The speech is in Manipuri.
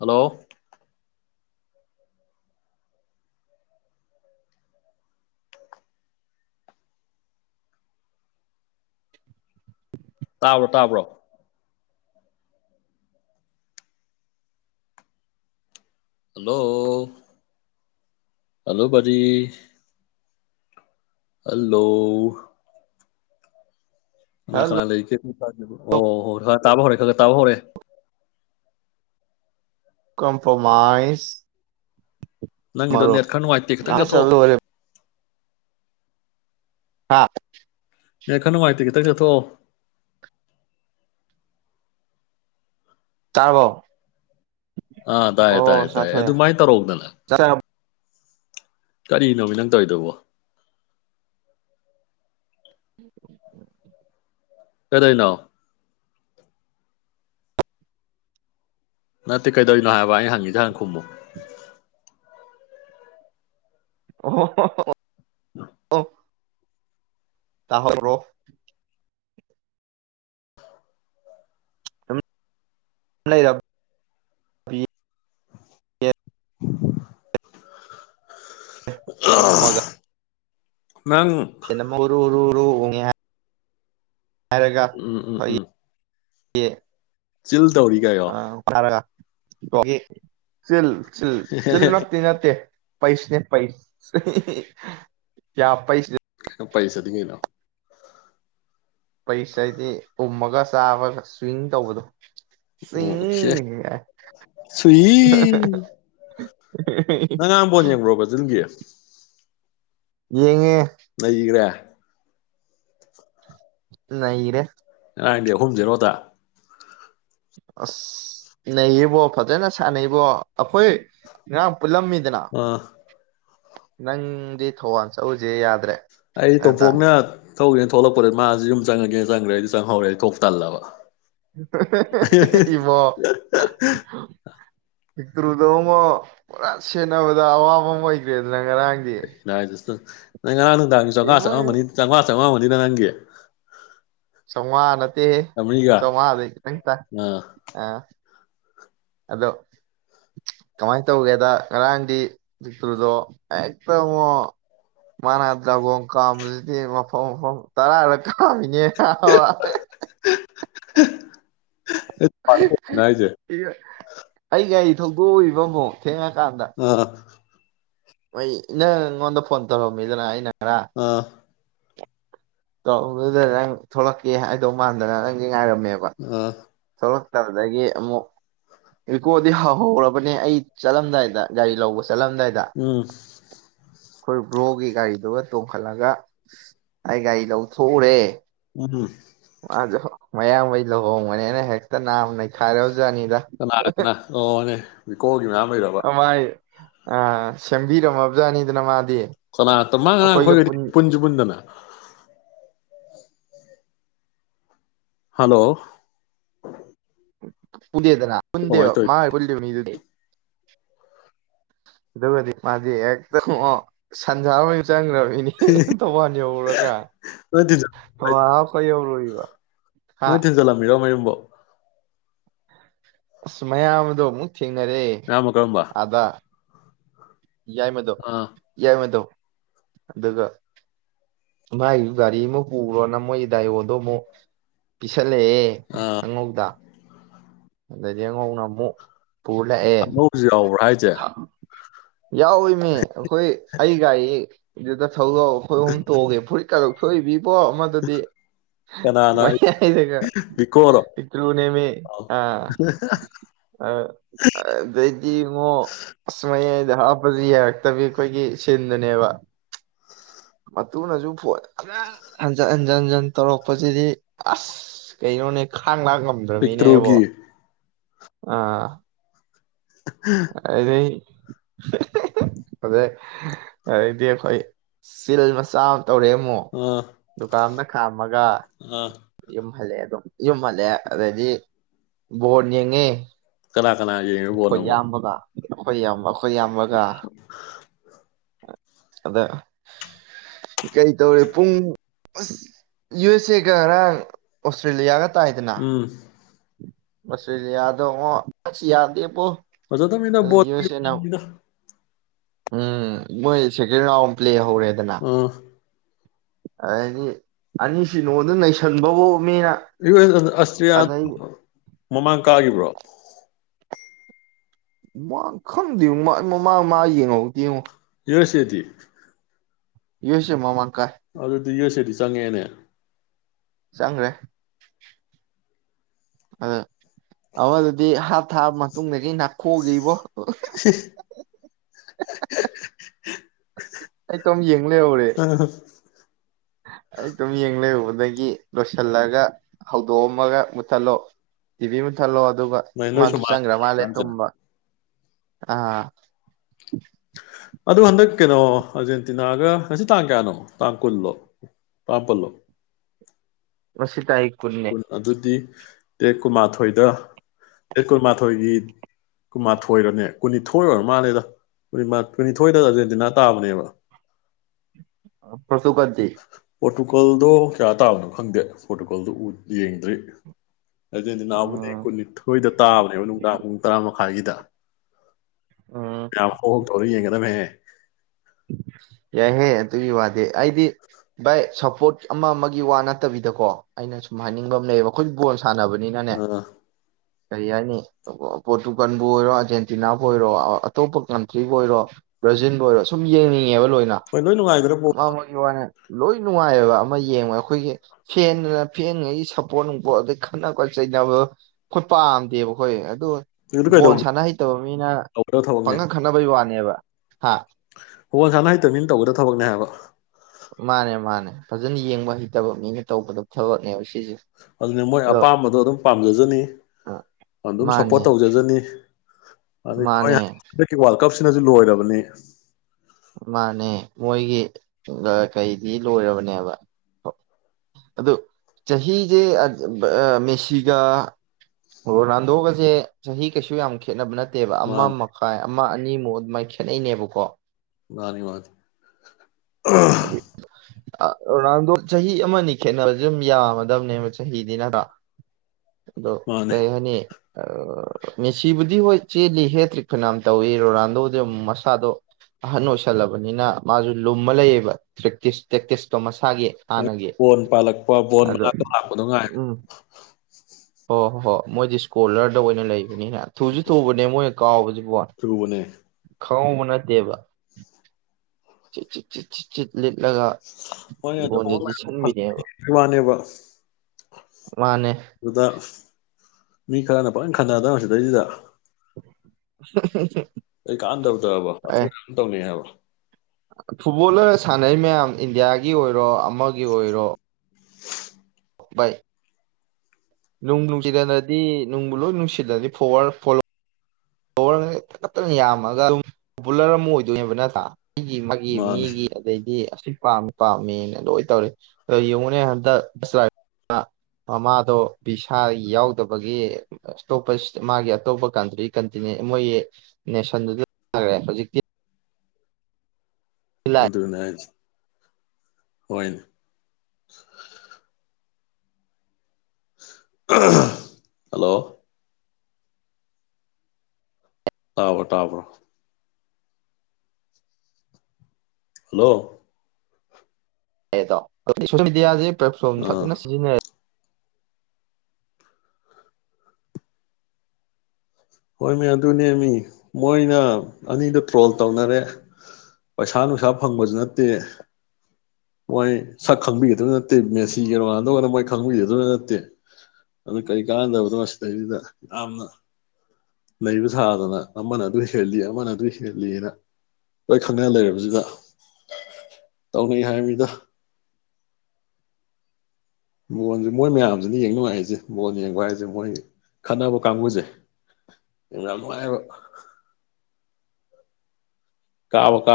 ꯍꯜꯂꯣ [unintelligible] ꯇꯥꯕ꯭ꯔꯣ ꯇꯥꯕ꯭ꯔꯣ ꯍꯜꯂꯣ ꯍꯂꯣ ꯕꯗꯤ ꯍꯜꯂꯣ ꯀꯅꯥ ꯍꯜꯂꯣ ꯀꯅꯥ ꯂꯩꯒꯦ ꯑꯣ ꯍꯣ ꯈꯔ ꯇꯥꯕ ꯍꯧꯔꯦ ꯈꯔ ꯇꯥꯕ ꯍꯧꯔꯦ ꯀꯣꯝꯄ꯭ꯔꯣꯃꯥꯏꯖ ꯅꯪꯒꯤꯗꯣ ꯅꯦꯠ ꯈꯔ ꯅꯨꯡꯉꯥꯏꯇꯦ ꯈꯤꯇꯪ ꯆꯠꯊꯣꯛꯑꯣ ꯍꯥꯥ ꯅꯦꯠ ꯈꯔ ꯅꯨꯡꯉꯥꯏꯇ ꯈꯤꯇꯪ ꯆꯠꯊꯣꯛꯑꯣ ꯇꯔꯒꯣ ꯑꯥ ꯇꯥꯏꯌꯦ ꯇꯥꯏꯌꯦ ꯇꯥꯏꯌꯦ ꯑꯗꯨꯃꯥꯏꯅ ꯇꯧꯔꯑꯣꯗꯅ ꯆꯥꯔꯕꯣ ꯀꯔꯤꯅꯣ ꯃꯤ ꯅꯪ ꯇꯧꯔꯤꯗꯧꯕꯣ ꯎꯝ ꯀꯩꯗꯧꯏꯅꯤ ꯅꯠꯇꯦ ꯀꯩꯗꯧꯔꯤꯅꯣ ꯍꯥꯏꯕ ꯑꯩ ꯍꯪꯉꯤꯗꯦ ꯍꯪ ꯈꯨꯝꯕꯨ ꯑꯣ ꯑꯣ ꯇꯍꯣꯔꯣ ꯑꯗꯨꯝ [unintelligible] ꯇꯨꯝꯃꯒ ꯅꯪ [unintelligible] [unintelligible] ꯍꯥꯏꯔꯒ ꯎꯝ ꯌꯦ ꯆꯦꯜ ꯑ ꯇꯔꯒ ꯆꯦꯜ ꯆꯜ ꯆꯜꯃꯥꯛꯇꯅꯠꯇꯦ ꯄꯩꯁꯅꯦ ꯄꯩꯁ ꯀꯌꯥ ꯄꯩꯁ ꯄꯩꯁꯥꯗꯤꯅ ꯄꯩꯁꯥ ꯍꯥꯏꯗꯤ ꯎꯝꯃꯒ ꯆꯥꯕꯒ ꯁ꯭ꯋꯤꯤꯡ ꯇꯧꯕꯗꯣ ꯑꯣ ꯆꯤꯡ ꯁꯨꯏ ꯅꯉꯥꯡꯕꯣꯟ ꯌꯦꯡꯕ꯭ꯔꯣ ꯖꯟꯒꯤ ꯌꯦꯡꯉꯦ ꯂꯩꯈ꯭ꯔꯦ ꯅꯔꯦ ꯉꯔꯥꯡꯗꯤ ꯑꯍꯨꯝꯁꯤꯔꯣꯗ ꯑꯁ ꯅꯩꯌꯦꯕꯣ ꯐꯖꯅ ꯁꯥꯟꯅꯩꯕꯣ ꯑꯩꯈꯣꯏ ꯉꯥ ꯎ ꯂꯝꯃꯤꯗꯅ ꯑꯥ ꯅꯪꯗꯤ ꯊꯧꯕꯥꯜ ꯆꯠꯎꯁꯦ ꯌꯥꯗ꯭ꯔꯦ ꯑꯩ ꯇꯣ ꯑꯗꯨꯗ ꯐꯒꯅ ꯊꯧꯒꯦꯅ ꯊꯣꯛꯂꯛꯄꯗ ꯃꯥꯁꯤ ꯌꯨꯝ ꯆꯪꯉꯒꯦꯅ ꯆꯪꯈ꯭ꯔꯦ ꯑꯩꯗꯤ ꯆꯪꯍꯧꯔꯦ ꯊꯣꯛ ꯇꯜꯂꯕ ꯏ ꯕꯣ ꯇ꯭ꯔꯨꯗꯧ ꯑꯃ ꯄꯨꯔꯥ ꯁꯦꯠꯟꯅꯕꯗ ꯑꯋꯥꯕ ꯑꯃ ꯑꯣꯏꯈ꯭ꯔꯦꯗꯅ ꯉꯔꯥꯡ ꯑꯦ ꯏꯏꯗꯨꯁꯨ ꯅꯪ ꯉꯔꯥꯡ ꯗꯥꯡꯒꯤ ꯆꯥꯝꯉꯥ ꯑꯃ ꯏꯃꯥꯏꯌꯣ ꯆꯥꯝꯃꯉꯥ ꯆꯉ ꯃꯖꯤꯗ ꯅꯪꯒꯦ ꯇꯣ ꯉꯥꯟꯅ ꯆꯃꯗ ꯅ ꯇ ꯑꯥ ꯑ ꯑꯗꯣ ꯀꯃꯥꯏꯅ ꯇꯧꯒꯦꯗ ꯉꯔꯥꯡꯗꯤ ꯆꯛꯇ꯭ꯔꯨꯗꯣ ꯍꯦꯛꯇ ꯑꯃꯨꯣ ꯃꯥꯅ ꯗ꯭ꯔꯥꯒꯣꯣꯡ ꯀꯥꯝꯕꯁꯤꯗꯤ ꯃꯐꯝ ꯃꯐꯝ ꯇꯔꯥꯔ ꯀꯥꯝꯃꯤꯅꯦ ꯍꯥꯏꯁꯦ ꯏꯒ ꯑꯩ ꯂꯝ ꯒ ꯊꯧꯗꯣ ꯑꯣꯏꯏꯕ ꯑꯃꯕꯣ ꯊꯦ ꯎꯝ ꯍ ꯅꯪ ꯑꯩꯉꯣꯟꯗ ꯐꯣꯟ ꯇꯧꯔꯛꯝꯃꯤꯗꯅ ꯑꯩꯅ ꯑꯥ ꯑꯗꯨꯗ ꯅꯪ ꯊꯣꯛꯂꯛꯀꯦ ꯍꯥꯏꯗꯧ ꯃꯥꯟꯗꯅ ꯅꯪꯒꯤ ꯉꯥꯏꯔꯝꯃꯦꯕ ꯑꯥ ꯊꯣꯛꯂꯛꯇꯕꯗ ꯒꯤ ꯑꯃꯨꯛ ꯔꯤꯀꯣꯗꯤ ꯍꯍꯧꯔꯕꯅꯦ ꯑꯩ ꯆꯠꯂꯝꯗꯥꯏꯗ ꯒꯥꯔꯤ ꯂꯧꯕ ꯑꯁꯂꯗꯏꯗ ꯎꯝ ꯑꯩꯈꯣꯏ ꯕ꯭ꯔꯣꯒꯤ ꯒꯥꯔꯤꯗꯨ ꯒ ꯇꯣꯡꯈꯠꯂꯒ ꯑꯩ ꯒꯥꯔꯤ ꯂꯧꯊꯣꯛꯎꯔꯦ ꯎ ꯃꯥꯗꯣ ꯃꯌꯥꯝꯕꯩ ꯂꯨꯍꯣꯡꯕꯅꯦꯅ ꯍꯦꯛꯇ ꯅꯥꯝ ꯅꯩꯈꯥꯏꯔ ꯍꯧ ꯀꯅꯥꯗꯅ ꯑꯣꯅꯦ ꯉꯃꯗꯕ ꯃꯥꯏ ꯑ ꯁꯦꯝꯕꯤꯔꯝꯃꯕꯖꯥꯠꯅꯤꯗꯅ ꯃꯥꯗꯤ ꯀꯅꯥꯇ ꯃꯥꯡꯉꯥꯡ ꯑꯩꯈꯣꯏꯒ ꯑꯩꯈꯣꯏꯒꯗꯤ ꯄꯨꯟꯁꯤ ꯄꯨꯟꯗꯅ ꯍꯜꯂꯣ ꯎꯝ ꯄꯨꯗꯅ ꯄꯨ ꯀꯃꯥꯏꯅ ꯇꯧꯔꯤ ꯃꯥ ꯄꯨ ꯏꯗꯒꯗꯤ ꯃꯥꯖꯤ ꯑꯦꯗ ꯁꯟꯖꯥ ꯆꯪꯈ꯭ꯔꯃꯤꯅꯦ ꯊꯧꯕꯥꯟ ꯌꯧꯔꯨꯔꯒ ꯅꯣꯏ ꯊꯤꯟꯖꯤꯟ ꯊꯧꯕꯥꯜ ꯍꯥꯞꯄ ꯌꯧꯔꯨꯏ [inaudible] ꯅꯣꯏ ꯊꯤꯟꯖꯜꯂꯝꯕꯤꯔꯣ ꯃꯌꯨꯝꯕꯣ ꯑꯁ ꯃꯌꯥꯝ ꯑꯃꯗꯣ ꯊꯦꯡꯅꯔꯦ ꯃꯌꯥꯝꯕ ꯀꯔꯝꯕ ꯑꯗ ꯌꯥꯏ ꯃꯗꯣ ꯑꯥ ꯌꯥꯏ ꯃꯗꯣ ꯑꯗꯨꯒ ꯃꯥꯏ ꯒꯥꯔꯤ ꯑꯃ ꯄꯨꯈꯔꯣꯅ ꯃꯣꯏ ꯗꯥꯏꯑꯣꯗꯣ ꯑꯃꯨꯛ ꯄ ꯆꯠꯂꯦ ꯑꯥ ꯑꯉꯧꯗ ꯑꯗꯤ ꯑꯉꯧꯅꯃꯣ ꯑꯉꯧꯕꯁꯨ ꯌꯥꯎꯕ꯭ꯔꯥ ꯍꯥꯏꯁꯦ ꯌꯥꯎꯋꯏꯅꯦ ꯑꯩꯈꯣꯏ ꯑꯩ ꯒꯥꯔꯤ ꯗ ꯊꯧꯖꯥꯎ ꯑꯩꯈꯣꯏ ꯑꯍ ꯇꯣꯡ ꯒꯦ ꯐꯨꯔꯤꯠ ꯔ ꯐꯣꯏꯕꯤ ꯏꯕꯣ ꯑꯃꯗꯨꯗꯤ ꯀꯅꯥꯅ ꯃꯌꯥ ꯍꯥꯏꯗꯒ ꯕꯤꯀꯣꯔꯣ ꯄꯤꯛꯇ꯭ꯔꯨ ꯅꯦꯝꯃꯤ ꯑ ꯑꯩꯗꯤ ꯃꯁꯃ ꯍꯥꯞꯄꯁꯨ ꯌꯥꯔꯛꯇꯕꯤ ꯑꯩꯈꯣꯏꯒꯤ ꯁꯤꯟꯗꯨꯅꯦꯕ ꯃꯇꯨꯡꯨꯅꯁꯨ ꯐꯖꯅ ꯍꯟꯖꯟ ꯍꯟꯖꯤꯟ ꯍꯟꯖꯤꯟ ꯇꯧꯔꯛꯄꯁꯤꯗꯤ ꯑꯁ ꯀꯩꯅꯣꯅꯦ ꯊꯥꯡ ꯂꯥꯡ ꯉꯝꯗ꯭ꯔꯕꯃꯤꯅꯦꯕꯣ ꯄꯤꯛꯇ꯭ꯔꯨꯒꯤ ꯑꯥ ꯑꯗꯨꯗꯤ ꯑꯩ ꯑꯗꯩꯗꯤ ꯑꯩꯈꯣꯏ ꯆꯜ ꯃꯆꯥ ꯇꯧꯔꯦ ꯑꯃꯨꯛ ꯑꯥ ꯗꯨꯀꯥꯟꯗ ꯈꯥꯝꯃꯒ ꯑꯥ ꯌꯨꯝꯍꯜꯂꯦ ꯑꯗꯨꯝ ꯌꯨꯝ ꯍꯜꯂꯦ ꯑꯗꯩꯗꯤ ꯕꯣꯔ ꯌꯦꯡꯉꯤ ꯀꯂꯛ ꯀꯅꯥꯅꯃꯣ ꯍꯣꯏ ꯌꯥꯝꯕ ꯑꯩꯈꯣꯏ ꯌꯥꯝꯕꯒ ꯑꯗ ꯀꯔꯤ ꯇꯧꯔꯦ ꯄꯨꯡ ꯑꯁ ꯌꯨ ꯑꯦꯁ ꯑꯦꯒꯔꯥꯡ ꯑꯣꯁꯇ꯭ꯔꯦꯂꯤꯌꯥꯒ ꯎꯝ ꯁ ꯌꯥꯗꯉ ꯌꯥꯗ ꯄꯣ ꯐꯖ ꯃꯣ ꯎꯝꯣꯏ ꯁꯦ ꯄ꯭ꯂ ꯍꯧꯔꯦꯗꯅ ꯑꯥ ꯍꯥꯏꯗꯤ ꯑꯅꯤꯁꯤ ꯅꯉꯣꯟꯗ ꯅꯩꯁꯟꯕꯕꯨ ꯃꯤꯅ ꯌꯨ ꯑꯦꯁ ꯑꯁꯇ꯭ꯔꯤꯌꯥ ꯑꯗꯩ ꯃꯃꯥꯡ ꯀꯥꯈꯤꯕ꯭ꯔꯣ ꯃꯥ ꯈꯪꯗꯦ ꯃꯃꯥꯡ ꯃꯥ ꯌꯦꯡꯉꯧꯗꯤ ꯌꯦꯡꯉꯣ ꯌꯔꯁꯦꯗꯤ ꯌꯁꯦ ꯃꯃꯥꯟ ꯑꯗꯨ ꯑꯗꯨ ꯌꯣꯁꯔꯤꯁ ꯆꯪꯉꯦꯅ ꯆꯪꯈ꯭ꯔꯦ ꯑ ꯑ ꯑꯗꯨꯗꯤ ꯍꯥꯞ ꯊꯥꯕ ꯃꯇꯨꯡꯗꯒꯤ ꯅꯥꯈꯣꯛꯑꯒ ꯏꯕꯣ ꯑꯣ ꯍ ꯑꯩꯣꯝ ꯌꯦꯡ ꯑ ꯑꯩ ꯑꯗꯨꯝ ꯌꯦꯡ ꯂꯩꯔꯨꯕꯗꯒꯤ ꯂꯣꯏꯁꯤꯜꯂꯒ ꯍꯧꯗꯣꯛꯑꯝꯃꯒ ꯃꯨꯠꯊꯠꯂꯣ ꯇꯤꯚꯤ ꯃꯨꯠꯊꯠꯂꯣ ꯑꯗꯨꯒ ꯅꯣꯏ ꯅꯣꯏꯁꯨ ꯃꯥꯁꯨ ꯆꯪꯈ꯭ꯔ ꯃꯥꯜꯂꯦ ꯃꯥꯡꯉꯦ ꯇꯨꯝꯕ ꯑꯥ ꯑꯗꯨ ꯍꯟꯗꯛ ꯀꯩꯅꯣ ꯑꯥꯔꯖꯦꯟꯇꯤꯅꯥꯒ ꯉꯁꯤ ꯇꯥꯡ ꯀꯌꯥꯅꯣ ꯇꯥꯡ ꯀꯨꯜꯂꯣ ꯇꯥꯡꯄꯜꯂꯣ ꯃꯁꯤꯁꯤ ꯇꯥꯏ ꯑꯗꯨꯗꯤ ꯇꯦꯠ ꯀꯨꯟꯃꯥꯊꯣꯏꯗ ꯇꯦꯠ ꯀꯨꯟꯃꯥꯊꯣꯏꯒꯤ ꯀꯨꯟꯃꯥꯊꯣꯏꯔꯅꯦ ꯀꯨꯟꯅꯤꯊꯣꯏ ꯑꯣꯏꯔ ꯃꯥꯜꯂꯗ ꯀꯨꯟꯅꯤꯊꯣꯏꯗ ꯑꯥꯔꯖꯦꯟꯇꯤꯅꯥ ꯇꯥꯕꯅꯦꯕ ꯑ ꯄꯁꯄꯗꯤ ꯄꯣꯔꯇꯨꯒꯜꯗꯣ ꯀꯌꯥ ꯇꯥꯕꯅꯣ ꯈꯪꯗꯦ ꯄꯣꯔꯇꯨꯒꯜꯗꯨ ꯎ ꯌꯦꯡꯗ꯭ꯔꯤ ꯑꯗꯨ ꯅꯅꯥꯎꯕꯨꯗꯤ ꯎꯝ ꯀꯨꯟꯅꯤꯊꯣꯏꯗ ꯇꯥꯕꯅꯦꯕ ꯅꯨꯡꯗꯥꯡ ꯄꯨꯡ ꯇꯔꯥꯃꯥ ꯍꯥꯏꯒꯤꯗ ꯎꯝ ꯣ ꯇꯧꯔꯔꯤ ꯌꯦ ꯀꯗꯝ [inaudible] ꯌꯥꯏ ꯍꯦ ꯇꯨꯒꯤ ꯋꯥꯗꯦ ꯑꯩꯗꯤ ꯏ ꯁ ꯄꯣꯠ ꯑꯃ ꯑꯃꯒꯤ ꯋꯥ ꯅꯠꯇꯕꯤꯗꯀꯣ ꯑꯩꯅ ꯁꯨꯝ ꯍꯥꯏꯅꯤꯡꯕ ꯑꯃ ꯂꯩꯌꯦꯕ ꯑꯩꯈꯣꯏ ꯣꯟ ꯁꯥꯟꯅꯕꯅꯤꯅꯅꯦ ꯑꯥ ꯀꯔꯤ ꯍꯥꯏꯅꯤ ꯄꯣꯔꯇꯨꯒꯥꯟꯕꯨ ꯑꯣꯏꯔꯣ ꯑꯥꯔꯖꯦꯟꯇꯤꯅꯥꯕꯨ ꯑꯣꯏꯔꯣ ꯑꯇꯣꯞꯄ ꯀꯟꯇ꯭ꯔꯤꯕꯨꯕꯨ ꯑꯣꯏꯔꯣ ꯕ꯭ꯔꯥꯖꯤꯟꯕꯨ ꯑꯣꯏꯔꯣ ꯁꯨꯟꯦ [unintelligible] ꯉꯕ ꯂꯣꯏꯅ ꯍꯣꯏ ꯂꯣꯏ ꯅꯨꯡꯉꯥꯏꯒꯗ꯭ꯔ ꯕꯣꯜ ꯑꯃ ꯑꯃꯒꯤ ꯋꯥꯅꯦ ꯂꯣꯏ ꯅꯨꯡꯉꯥꯏꯑꯕ ꯑꯃ ꯌꯦꯡꯕ ꯑꯩꯈꯣꯏꯒꯤ ꯐꯦꯟꯗꯅ ꯐꯦꯡꯉꯩꯒꯤ ꯁꯞꯄꯣꯔꯠ ꯅꯨꯡꯄꯣꯠ ꯑꯗꯩ ꯈꯠ ꯈ ꯆꯩꯅꯕ ꯈꯨꯠ ꯄꯥꯝꯗꯦꯕ ꯑꯩꯈꯣꯏ ꯑꯗ ꯑꯗꯨ ꯕꯣꯜ ꯀꯩꯗꯧꯕ ꯁꯥꯟꯅ ꯍꯩꯇꯕ ꯃꯤꯅ ꯇꯧꯒꯗꯕ ꯊꯕꯛꯅꯤ ꯄꯪꯅ ꯈꯠꯅꯕꯩ ꯋꯥꯅꯦꯕ ꯍꯥ ꯍꯣꯏ ꯅꯟꯁꯥꯅ ꯍꯩꯇꯕꯅꯤꯅ ꯇꯧꯒꯗ ꯊꯕꯛꯅꯦ ꯍꯥꯏꯕ ꯃꯥꯅꯦ ꯃꯥꯅꯦ ꯐꯖꯅ ꯌꯦꯡꯕ ꯍꯩꯇꯕ ꯃꯤꯅ ꯇꯧꯕꯗ ꯊꯕꯛꯅꯦ ꯑ ꯗꯨꯅ ꯃꯣꯏ ꯑꯄꯥꯝꯕꯗꯣ ꯑꯗꯨꯝ ꯄꯥꯝꯖꯖꯅꯤ ꯑ, ꯑꯗꯨꯝ ꯃꯥꯅꯦ ꯁꯞꯄꯣꯔꯠ ꯇꯧꯖꯖꯅꯤ ꯑꯗꯨ ꯃꯥꯅꯦ ꯍꯟꯗꯛꯀꯤ ꯋꯥ ꯀ ꯁꯤꯅꯁꯨ ꯂꯣꯏꯔꯕꯅꯤ ꯃꯥꯅꯦ ꯃꯣꯏꯒꯤ ꯀꯩꯗꯤ ꯂꯣꯏꯔꯕꯅꯦꯕ ꯑꯗ ꯆꯍꯤꯁꯦ ꯃꯦꯁꯤꯒ ꯑꯣ ꯂꯅꯥꯟꯗꯣꯛꯑꯒꯁꯦ ꯆꯍꯤ ꯀꯩꯁꯨ ꯌꯥꯝ ꯈꯦꯠꯅꯕ ꯅꯠꯇꯦ ꯠꯇꯦꯕ ꯑꯃ ꯃꯥꯅꯤ ꯃꯈꯥꯏ ꯑꯃ ꯑꯅꯤꯃꯨꯛ ꯑꯗꯨꯃꯥꯏꯅ ꯈꯦꯠꯅꯩꯅꯦꯕꯀꯣ ꯃꯥꯅꯤ ꯃꯥꯗꯤ ꯑꯥ ꯍꯥꯏꯗꯤ ꯔꯣꯅꯥꯜꯗꯣ ꯆꯍꯤ ꯑꯃꯅꯤ ꯈꯦꯠꯅꯕꯁꯦ ꯑꯗꯨꯝ ꯌꯥꯝꯃꯗꯕꯅꯦꯕ ꯆꯍꯤꯗꯤ ꯅꯠꯇ꯭ꯔ ꯗꯣ ꯃꯥꯅꯤ ꯀꯩ ꯍꯥꯏꯅꯤ ꯃꯦꯁꯤꯕꯨꯗꯤ ꯍꯣꯏ ꯆꯦꯜꯂꯤ ꯍꯦ ꯇ꯭ꯔꯤꯛ ꯐꯅꯝ ꯇꯧꯏ ꯔꯣꯅꯥꯜꯗꯣꯗꯨ ꯃꯁꯥꯗꯣ ꯑꯍꯟ ꯑꯣꯏꯁꯜꯂꯕꯅꯤꯅ ꯃꯥꯁꯨ ꯂꯨꯝꯕ ꯂꯩꯌꯦꯕ ꯭ꯔ ꯕꯣꯟ ꯄꯥꯜꯂꯛꯄ ꯕꯣꯟ ꯑꯗꯣ ꯃꯅꯥꯛꯇ ꯂꯥꯛꯄꯗꯉꯥꯏ ꯑꯣꯣꯏ ꯍꯣꯏ ꯍꯣꯏ ꯃꯣꯏꯗꯤ ꯁ꯭ꯀꯣꯂꯔꯗ ꯑꯣꯏꯅ ꯂꯩ ꯊꯨꯁꯨ ꯊꯨꯕꯅꯦ ꯃꯣꯏꯅ ꯀꯥꯎꯕ ꯊꯒꯕꯅꯦ ꯈꯕ ꯅꯠꯇꯦꯕ ꯠ [unintelligible] ꯂꯤꯠꯂꯒ ꯍꯣꯏ ꯕꯣꯟꯗ ꯑꯗꯨꯒꯨꯝꯕ ꯃꯌꯥꯝ ꯐꯖꯕꯒꯤ ꯆꯁꯟꯕꯤꯅꯦꯕ ꯋꯥꯅꯦꯕ ꯃꯥꯅꯦ ꯑꯗꯨꯗ ꯃꯤ ꯈꯔꯅ ꯄꯅ ꯈꯟꯅꯗꯕ ꯁꯤꯗꯩꯁꯤꯗ [inaudible] ꯀꯩ ꯀꯥꯟꯅꯗꯕꯗ ꯋꯥꯊꯤ ꯋꯥꯔꯦꯝ ꯇꯧꯅꯩ ꯍꯥꯏꯕ ꯐꯨꯠꯕꯣꯜꯂꯔ ꯁꯥꯟꯅꯩ ꯃꯌꯥꯝ ꯏꯟꯗꯤꯌꯥꯒꯤ ꯑꯣꯏꯔꯣ ꯑꯃꯒꯤ ꯑꯣꯏꯔꯣ ꯕꯥꯏ ꯅꯨꯡ ꯅꯨꯡꯁꯤꯗꯅꯗꯤ ꯅꯨꯡꯕꯨ ꯂꯣꯏ ꯅꯨꯡꯁꯤꯅꯗꯤ ꯐꯣꯔꯋꯥꯔ ꯐꯣ ꯐꯣꯂꯣꯋꯔ ꯇꯈꯠꯇꯅ ꯌꯥꯝꯃꯒ ꯑꯗꯨꯝ ꯄꯣꯄꯨꯂꯔ ꯑꯃ ꯑꯣꯏꯗꯣꯏꯅꯦꯕ ꯅꯠꯇ꯭ꯔꯥ ꯑꯩꯒꯤ ꯃꯥꯒꯤ ꯃꯥꯅꯦ ꯃꯤꯒꯤ ꯑꯗꯩꯗꯤ ꯁꯤ ꯄꯥꯝꯃꯤ ꯄꯥꯝꯃꯦꯅ ꯂꯣꯏꯅ ꯇꯧꯔꯤ ꯑꯗꯣ ꯌꯦꯡꯉꯨꯅꯦ ꯍꯟꯗꯛ ꯕꯁ ꯗ꯭ꯔꯥꯏꯚꯔ ꯃꯃꯥꯗꯣ ꯕꯤꯁꯥ ꯌꯥꯎꯗꯕꯒꯤ ꯑꯇꯣꯞꯄ ꯃꯥꯒꯤ ꯑꯇꯣꯞꯄ ꯀꯟꯇ꯭ꯔꯤ ꯀꯟꯇꯤꯅꯦꯟ ꯃꯣꯏꯒꯤ ꯅꯦꯁꯟꯗꯨꯗꯈ꯭ꯔꯦ ꯍꯧꯖꯤꯛꯇꯤ ꯑꯗꯨꯟꯅꯦ ꯍꯥꯏꯁꯤ ꯍꯣꯏ ꯍꯜꯂꯣ ꯇꯥꯕꯣ ꯇꯥꯕ꯭ꯔꯣ ꯍꯜꯂꯣ [unintelligible] ꯄ꯭ꯂꯦꯠꯐꯣꯝ ꯑꯥ ꯐꯖꯅ ꯁꯤꯖꯤꯟꯅꯔꯦ ꯍꯣꯏ ꯃꯤ ꯑꯗꯨꯅꯦ ꯃꯤ ꯃꯣꯏꯅ ꯑꯅꯤꯗ ꯇ꯭ꯔꯣꯜ ꯇꯧꯅꯔꯦ ꯄꯩꯁꯥ ꯅꯨꯡꯁꯥ ꯐꯪꯕꯁꯨ ꯅꯠꯇꯦ ꯃꯣꯏ ꯁꯛ ꯈꯪꯕꯤꯒꯗꯕ ꯅꯠꯇꯦ ꯃꯦꯁꯤꯒ ꯔꯣꯅꯥꯟꯗꯣꯒꯅ ꯃꯣꯏ ꯈꯪꯕꯤꯒꯗꯕ ꯅꯠꯇꯦ ꯑꯗꯨ ꯀꯔꯤ ꯀꯥꯟꯅꯗꯕꯗꯣ ꯁꯤꯗꯩꯁꯤꯗ ꯌꯥꯝꯅ ꯂꯩꯕ ꯁꯥꯗꯅ ꯑꯃꯅ ꯑꯗꯨ ꯍꯦꯜꯂꯤ ꯑꯃꯅ ꯑꯗꯨ ꯍꯦꯜꯂꯤꯅ ꯂꯣꯏ ꯈꯪꯅ ꯂꯩꯔꯕꯁꯤꯗ ꯇꯧꯅꯩ ꯍꯥꯏꯃꯤꯗ ꯕꯣꯟꯁꯦ ꯃꯣꯏ ꯃꯌꯥꯝꯁꯤꯅ ꯌꯦꯡ ꯅꯨꯡꯉꯥꯏꯁꯦ ꯕꯣꯟ ꯌꯦꯡꯕ ꯍꯥꯏꯁꯦ ꯃꯣꯏ ꯈꯠꯅꯕ ꯀꯥꯡꯕꯨꯁꯦ ꯌꯥꯝ ꯅꯨꯡꯉꯥꯏꯕ ꯀꯥꯕ ꯀꯥ